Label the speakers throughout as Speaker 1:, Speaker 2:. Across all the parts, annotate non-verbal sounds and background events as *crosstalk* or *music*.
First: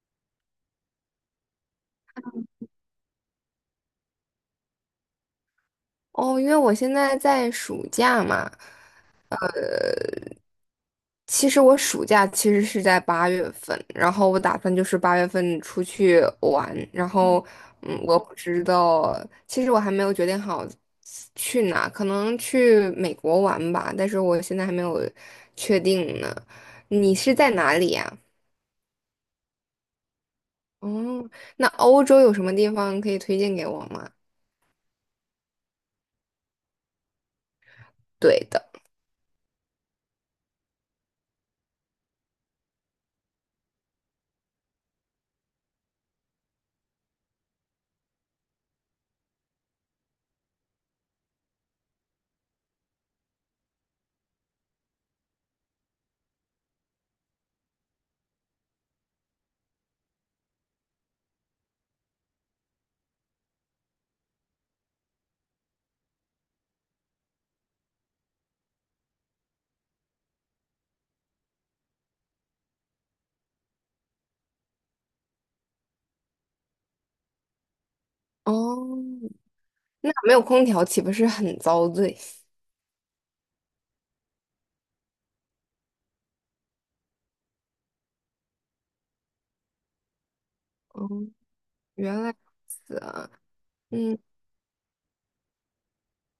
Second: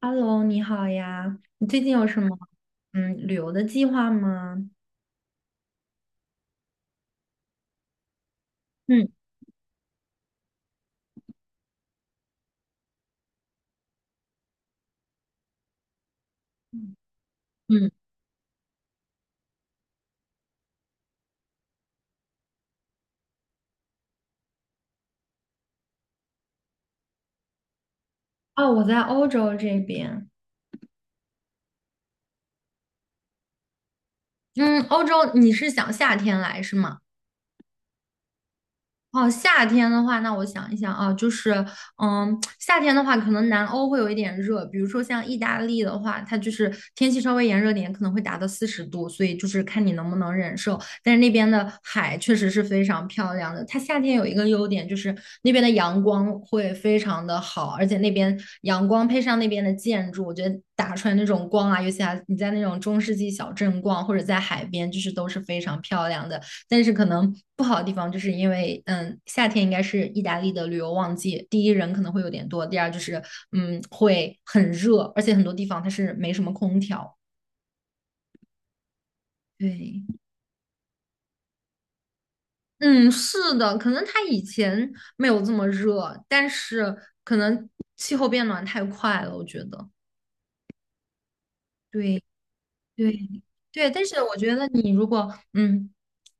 Speaker 1: Hello，你好呀，你最近有什么旅游的计划吗？
Speaker 2: 哦，因为我现在在暑假嘛，
Speaker 1: 嗯
Speaker 2: 其实我暑假是在八月份，然后我打算就是八月份出去玩，然后
Speaker 1: 嗯，
Speaker 2: 我不知道，其实我还没有决定好去哪，可能去美国玩吧，但是我现在还没有确定呢。你是在哪里呀？
Speaker 1: 哦，我在欧洲这边。
Speaker 2: 哦，那欧洲有什么地方可以推荐给我吗？
Speaker 1: 嗯，欧洲你是想夏天来是吗？
Speaker 2: 对的。
Speaker 1: 哦，夏天的话，那我想一想啊，就是，嗯，夏天的话，可能南欧会有一点热，比如说像意大利的话，它就是天气稍微炎热点，可能会达到40度，所以就是看你能不能忍受。但是那边的海确实是非常漂亮的，它夏天有一个优点就是那边的阳光会非常的好，而且那边阳光配上那边的建筑，我觉得打出来那种光啊，尤其啊你在那种中世纪小镇逛或者在海边，就是都是非常漂亮的。但是可能不好的地方就是因为，夏天应该是意大利的旅游旺季，第一人可能会有点多，第二就是，会很热，而且很多地方它是没什么空调。
Speaker 2: 哦，
Speaker 1: 对，
Speaker 2: 那没有空调岂不是很遭罪？
Speaker 1: 嗯，是的，可能它以前没有这么热，但是可能气候变暖太快了，我觉得。
Speaker 2: 哦，原
Speaker 1: 对
Speaker 2: 来如此
Speaker 1: 对
Speaker 2: 啊。
Speaker 1: 对，但
Speaker 2: 嗯。
Speaker 1: 是我觉得你如果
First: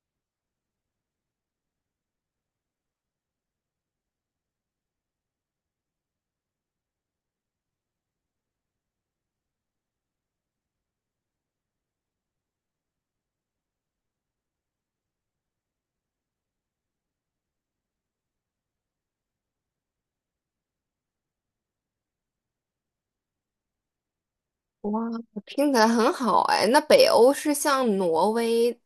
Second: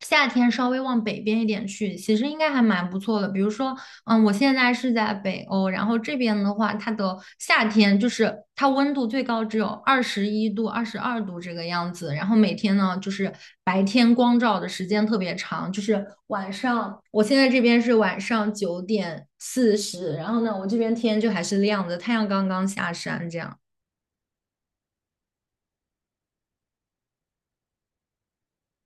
Speaker 1: 夏天稍微往北边一点去，其实应该还蛮不错的。比如说，我现在是在北欧，然后这边的话，它的夏天就是它温度最高只有21度、22度这个样子，然后每天呢就是白天光照的时间特别长，就是晚上，我现在这边是晚上9:40，然后呢，我这边天就还是亮的，太阳刚刚下山这样。
Speaker 2: 哇，听起来很好哎。那北欧是像挪威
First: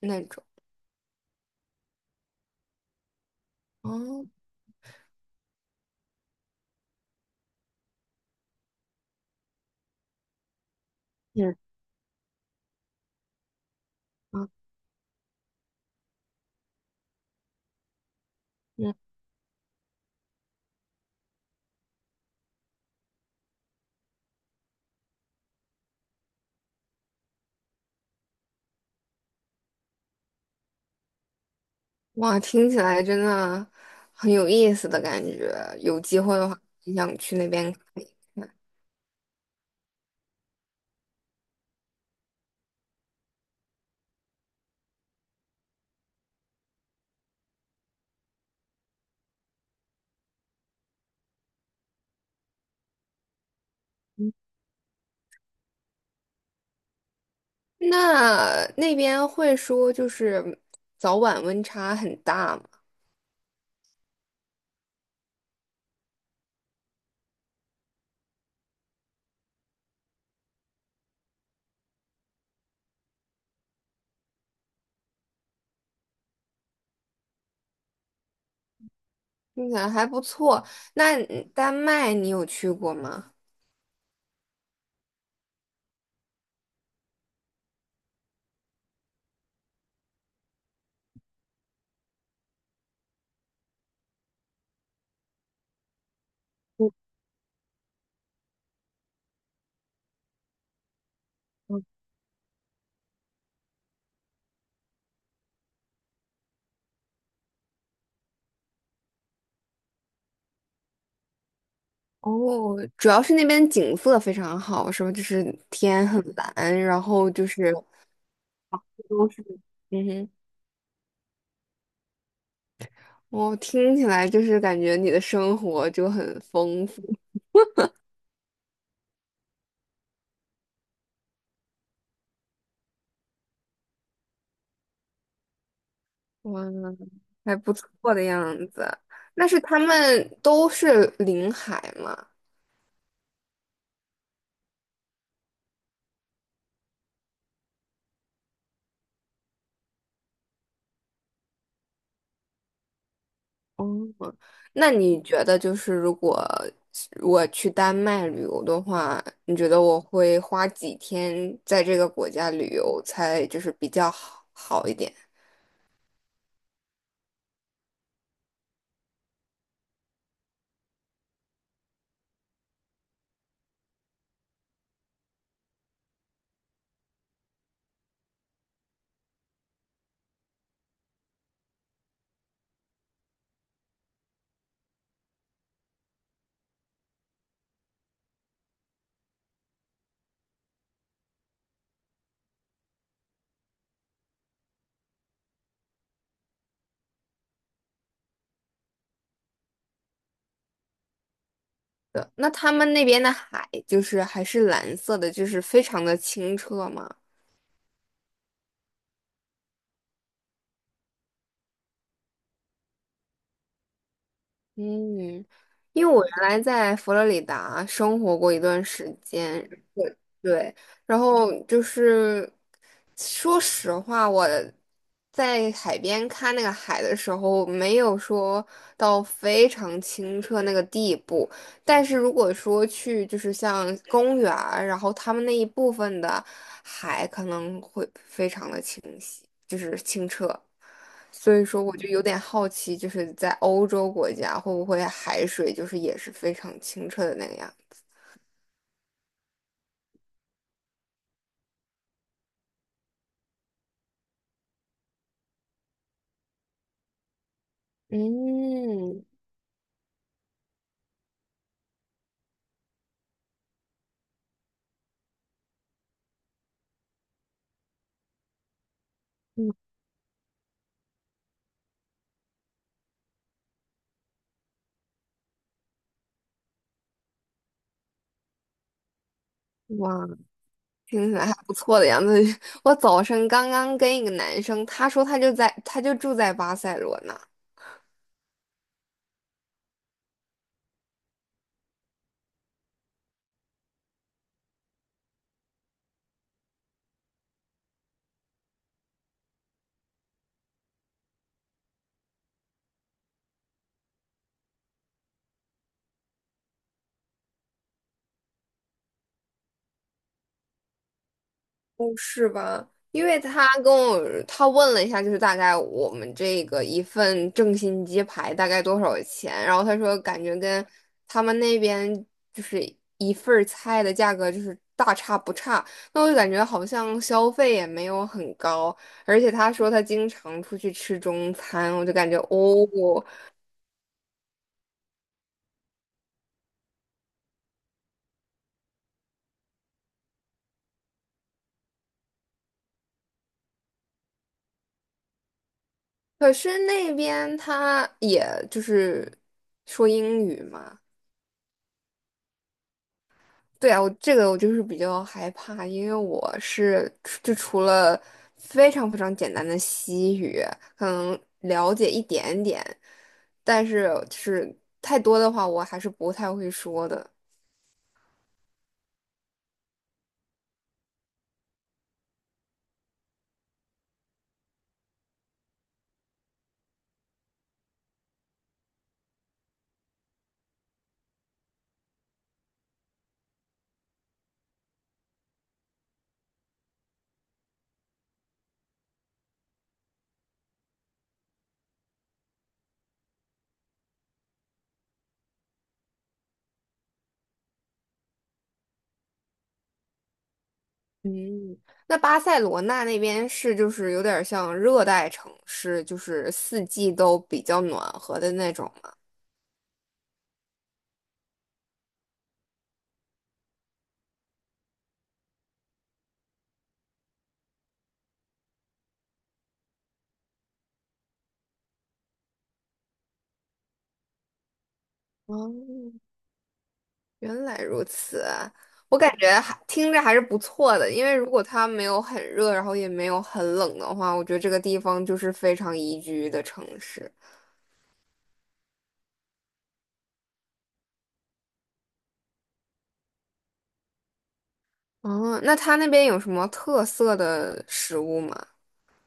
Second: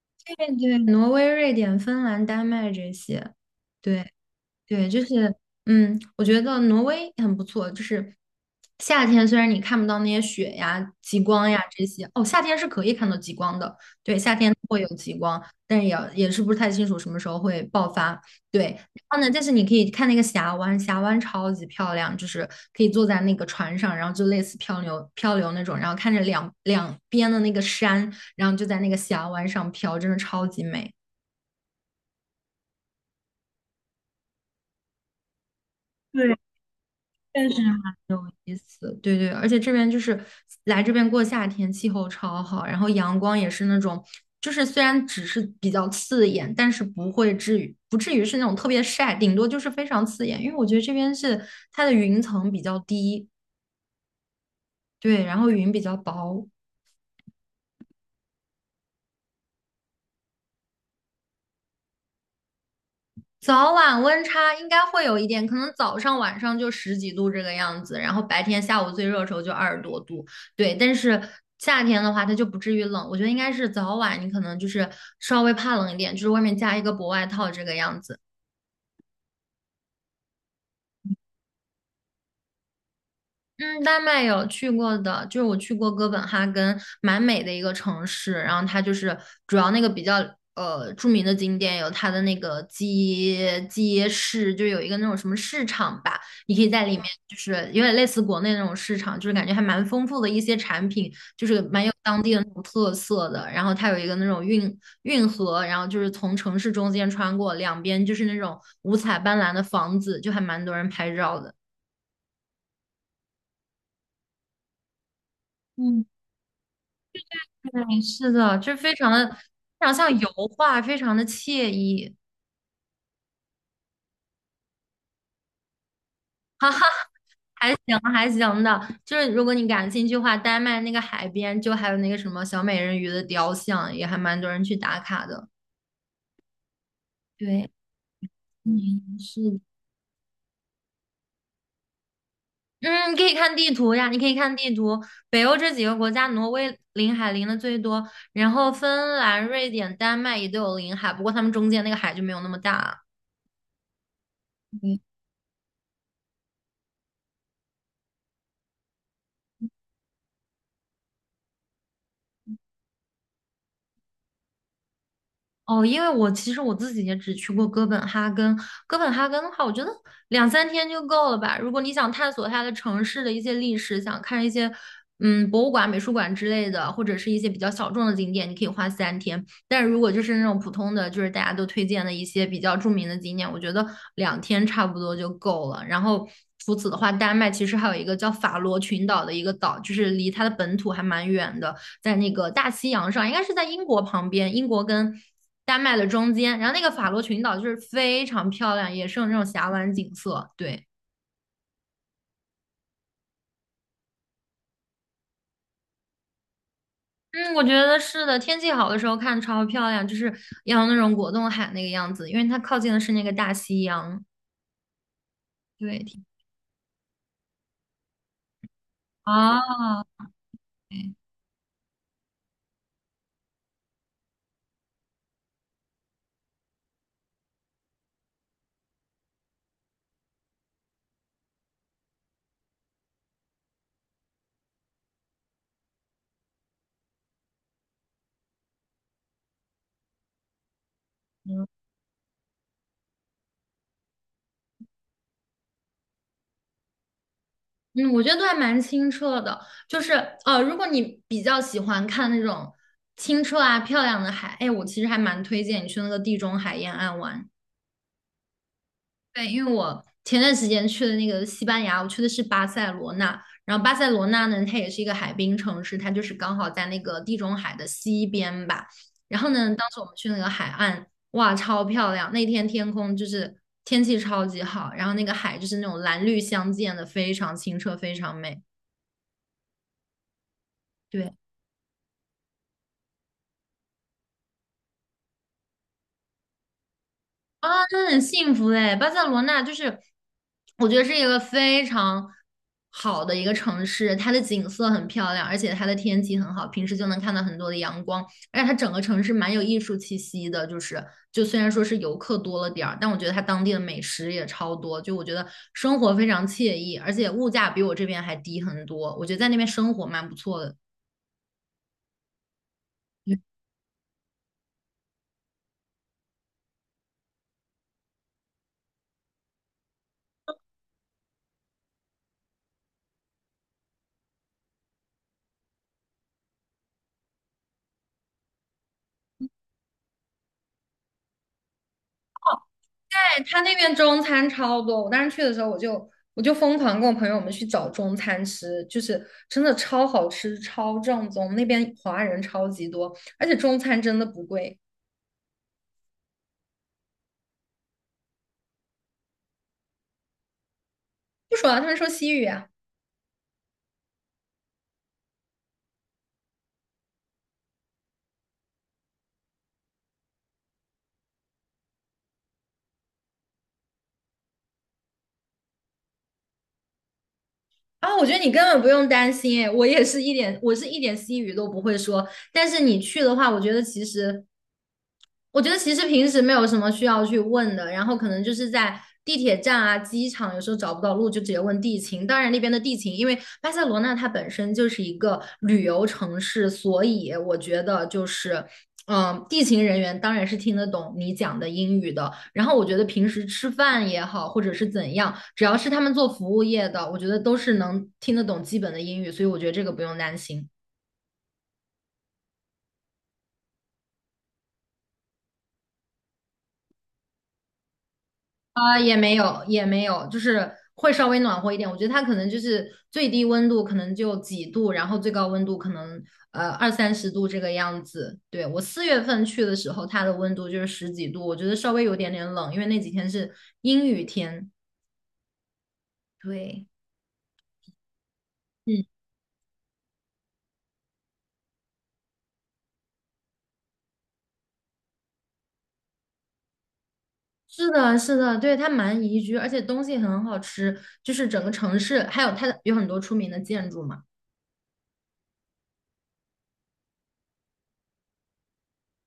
Speaker 2: 那种？
Speaker 1: 对对，挪威、瑞典、芬兰、丹麦这些，对，
Speaker 2: 哦。
Speaker 1: 对，就是，我觉得挪威很不错。就是夏天，虽然你看不到那些雪呀、极光
Speaker 2: 嗯。
Speaker 1: 呀这些，哦，夏天是可以看到极光的。对，夏
Speaker 2: 啊。
Speaker 1: 天会有极光，但是也是不是太清楚什么时候会爆发。对，然
Speaker 2: 嗯。
Speaker 1: 后呢，但是你可以看那个峡湾，峡湾超级漂亮，就是可以坐在那个船上，然后就类似漂流漂流那种，然后看着两边的那个山，然后就在那个峡湾上飘，真的超级美。
Speaker 2: 哇，听起来真的很有意思的感觉。有机
Speaker 1: 对，
Speaker 2: 会的话，很想去那
Speaker 1: 但是。
Speaker 2: 边看一
Speaker 1: 有
Speaker 2: 看。
Speaker 1: 意思，对对，而且这边就是来这边过夏天，气候超好，然后阳光也是那种，就是虽然只是比较刺眼，但是不会至于不至于是那种特别晒，顶多就是非常刺眼，因为我觉得这边是它的云层比较低，对，然后云比较薄，
Speaker 2: 那那边会说就是早晚温差很大吗？
Speaker 1: 早晚温差应该会有一点，可能早上晚上就十几度这个样子，然后白天下午最热的时候就二十多度，对。但是夏天的话，它就不至于冷，我觉得应该是早晚你可能就是稍微怕冷一点，就是外面加一个薄外套这个样子。
Speaker 2: 听起来还不错。那丹麦你有去过吗？
Speaker 1: 嗯，丹麦有去过的，就是我去过哥本哈根，蛮美的一个城市。然后它就是主要那个比较著名的景点有它的那个街市，就有一个那种什么市场吧，你可以在里面就是有点类似国内那种市场，就是感觉还蛮丰富的一些产品，就是蛮有当地的那种特色的。然后它有一个那种运河，然后就是从城市中间穿过，两边就是那种五彩斑斓的房子，就还蛮多人拍照的。
Speaker 2: 哦，主要是那边景色非常好，是吧？就是
Speaker 1: 嗯。
Speaker 2: 天很蓝，然后就是。
Speaker 1: 嗯，是的，就是非常的，
Speaker 2: 都是。
Speaker 1: 非常
Speaker 2: 嗯
Speaker 1: 像油
Speaker 2: 哼。
Speaker 1: 画，非常的惬意，
Speaker 2: 我听起来就是感觉你的生活就很
Speaker 1: *laughs* 哈哈，
Speaker 2: 丰富。
Speaker 1: 还行还行的。就是如果你感兴趣的话，丹麦那个海边就还有那个什么小美人鱼的雕像，也还蛮多人去打卡的。
Speaker 2: 哇，还
Speaker 1: 对，
Speaker 2: 不错的样子。
Speaker 1: 嗯，是
Speaker 2: 那
Speaker 1: 的
Speaker 2: 是他们都是临海吗？
Speaker 1: 嗯，你可以看地图呀，你可以看地图。北欧这几个国家，挪威临海临的最多，然后芬兰、瑞典、丹麦也都有临海，不过他们中间那个海就没有那么大。
Speaker 2: 哦，那你觉得就是如果我去丹麦旅游的话，你觉得我会花几天在这个国家旅游才就是比较好一点
Speaker 1: 哦，因为我其实我自己也只去过哥本哈根。哥本哈根的话，我觉得两三天就够了吧。如果你想探索它的城市的一些历史，想看一些博物馆、美术馆之类的，或者是一些比较小众的景点，你可以花三天。但是如果就是那种普通的，就是大家都推荐的一些比较著名的景点，我觉得2天差不多就够了。然后除此的话，丹麦其实还有一个叫法罗群岛的一个岛，就是离它的本土还蛮远的。在那个大西洋上，应该是在英国旁边，英国跟丹麦的中间，然后那个法罗群岛就是非常漂亮，也是有那种峡湾景色。对，
Speaker 2: 的？那他们那边的海就是还是蓝色的，就是非常的清澈吗？
Speaker 1: 嗯，我觉得是的，天气好的时候看超漂亮，就是要那种果冻海那个样子，因为它靠近的是那个大西洋。
Speaker 2: 嗯，
Speaker 1: 对，
Speaker 2: 因为
Speaker 1: 挺
Speaker 2: 我原来在佛罗里达生活过一段时间。
Speaker 1: 啊，
Speaker 2: 对，
Speaker 1: 对
Speaker 2: 然后就是说实话，我在海边看那个海的时候，没有说到非常清澈那个地步，但是如果说去就是像公园儿然后他们那一部分的海可能会非常的清晰，就是清澈。所以说，我就有点好奇，就是在欧洲国家会不会海水就是也是非常清澈的那个样子？
Speaker 1: 嗯，我觉得都还蛮清澈的，就是如果你比较喜欢看那种清澈啊漂亮的海，哎，我其实还蛮推荐你去那个地中海沿岸玩。
Speaker 2: 嗯。
Speaker 1: 对，因为我前段时间去的那个西班牙，我去的是巴塞罗那。然后巴塞罗那呢，它也是一个海滨城市，它就是刚好在那个地中海的西边吧。然后呢，当时我们去那个海岸，哇，超漂亮！那天天空就是天气超级好，然后那个海就是那种蓝绿相间的，非常清澈，非常美。
Speaker 2: 哇，听
Speaker 1: 对。
Speaker 2: 起来还不错的样子。*laughs* 我早上刚刚跟一个男生，他就住在巴塞罗那。
Speaker 1: 啊，那很幸福哎！巴塞罗那就是，我觉得是一个非常好的一个城市，它的景色很漂亮，而且它的天气很好，平时就能看到很多的阳光，而且它整个城市蛮有艺术气息的。就是，就虽然说是游客多了点儿，但我觉得它当地的美食也超多，就我觉得生活非常惬意，而且物价比我这边还低很多，我觉得在那边生活蛮不错的。
Speaker 2: 哦，是吧？因为他跟我他问了一下，就是大概我们这个一份正新鸡排大概多少钱，然后他说感觉跟他们那边就是一份儿菜的价格就是大差不差，那我就感觉好像消费也没有很高，而且他说他经常出去吃中餐，我就感觉哦。
Speaker 1: 他那边中餐超多，我当时去的时候，我就疯狂跟我朋友们去找中餐吃，就是真的超好吃、超正宗。那边华人超级多，而且中餐真的不贵。
Speaker 2: 可是那边他也就是说英语嘛。
Speaker 1: 不说了，他们说西语啊，
Speaker 2: 对啊，我这个我就是比较害怕，因为我除了非常非常简单的西语，可能了解一点点，但是就是太多的话，我还是不太会说的。
Speaker 1: 啊，我觉得你根本不用担心，哎，我是一点西语都不会说。但是你去的话，我觉得其实平时没有什么需要去问的，然后可能就是在地铁站啊、机场，有时候找不到路就直接问地勤。当然那边的地勤，因为巴塞罗那它本身就是一个旅游城市，所以我觉得就是。地勤人员当然是听得懂你讲的英语的。然后我觉得平时吃饭也好，或者是怎样，只要是他们做服务业的，我觉得都是能听得懂基本的英语，所以我觉得这个不用担心。
Speaker 2: 嗯，那巴塞罗那那边是就是有点像热带城市，就是四季都比较暖和的那种
Speaker 1: 啊、
Speaker 2: 吗？
Speaker 1: 也没有，也没有，就是会稍微暖和一点。我觉得它可能就是最低温度可能就几度，然后最高温度可能二三十度这个样子。对，我4月份去的时候，它的温度就是十几度，我觉得稍微有点点冷，因为那几天是阴雨天。
Speaker 2: 哦，
Speaker 1: 对。
Speaker 2: 原来如此啊。
Speaker 1: 嗯，
Speaker 2: 我感觉还听着还是不错的，因为如果它没有很热，然后也没有很冷的话，我觉得这个地方就是非常宜居的城市。
Speaker 1: 是的，是的，对，它蛮宜居，而且东西很好吃，就是整个城市，还有它的有很多出名的建筑嘛。
Speaker 2: 哦，那它那边有什么特色的食物吗？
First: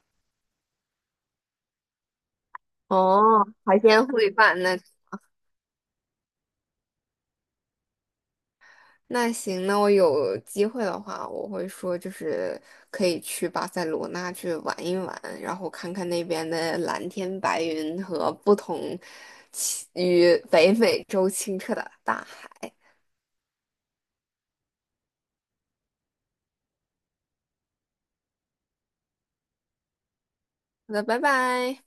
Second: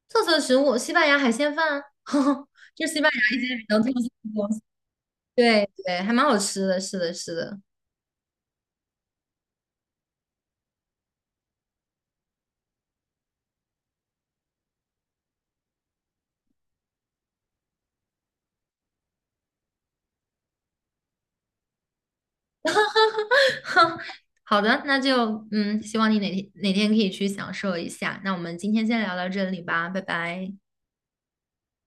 Speaker 1: 特色食物，西班牙海鲜饭啊，*laughs* 这是西班牙一
Speaker 2: 哦，
Speaker 1: 些比较
Speaker 2: 海
Speaker 1: 特色
Speaker 2: 鲜
Speaker 1: 的。
Speaker 2: 烩
Speaker 1: 东西。
Speaker 2: 饭。那
Speaker 1: 对对，还蛮好吃的，是的，是的。
Speaker 2: *laughs* 那行，那我有机会的话，我会说就是可以去巴塞罗那去玩一玩，然后看看那边的蓝天白云和不同其与北美洲清澈的大海。
Speaker 1: *laughs* 好的，那就希望你哪天哪天可以去享受一下。那我们今天先聊到这里吧，拜拜。
Speaker 2: 好的，拜拜。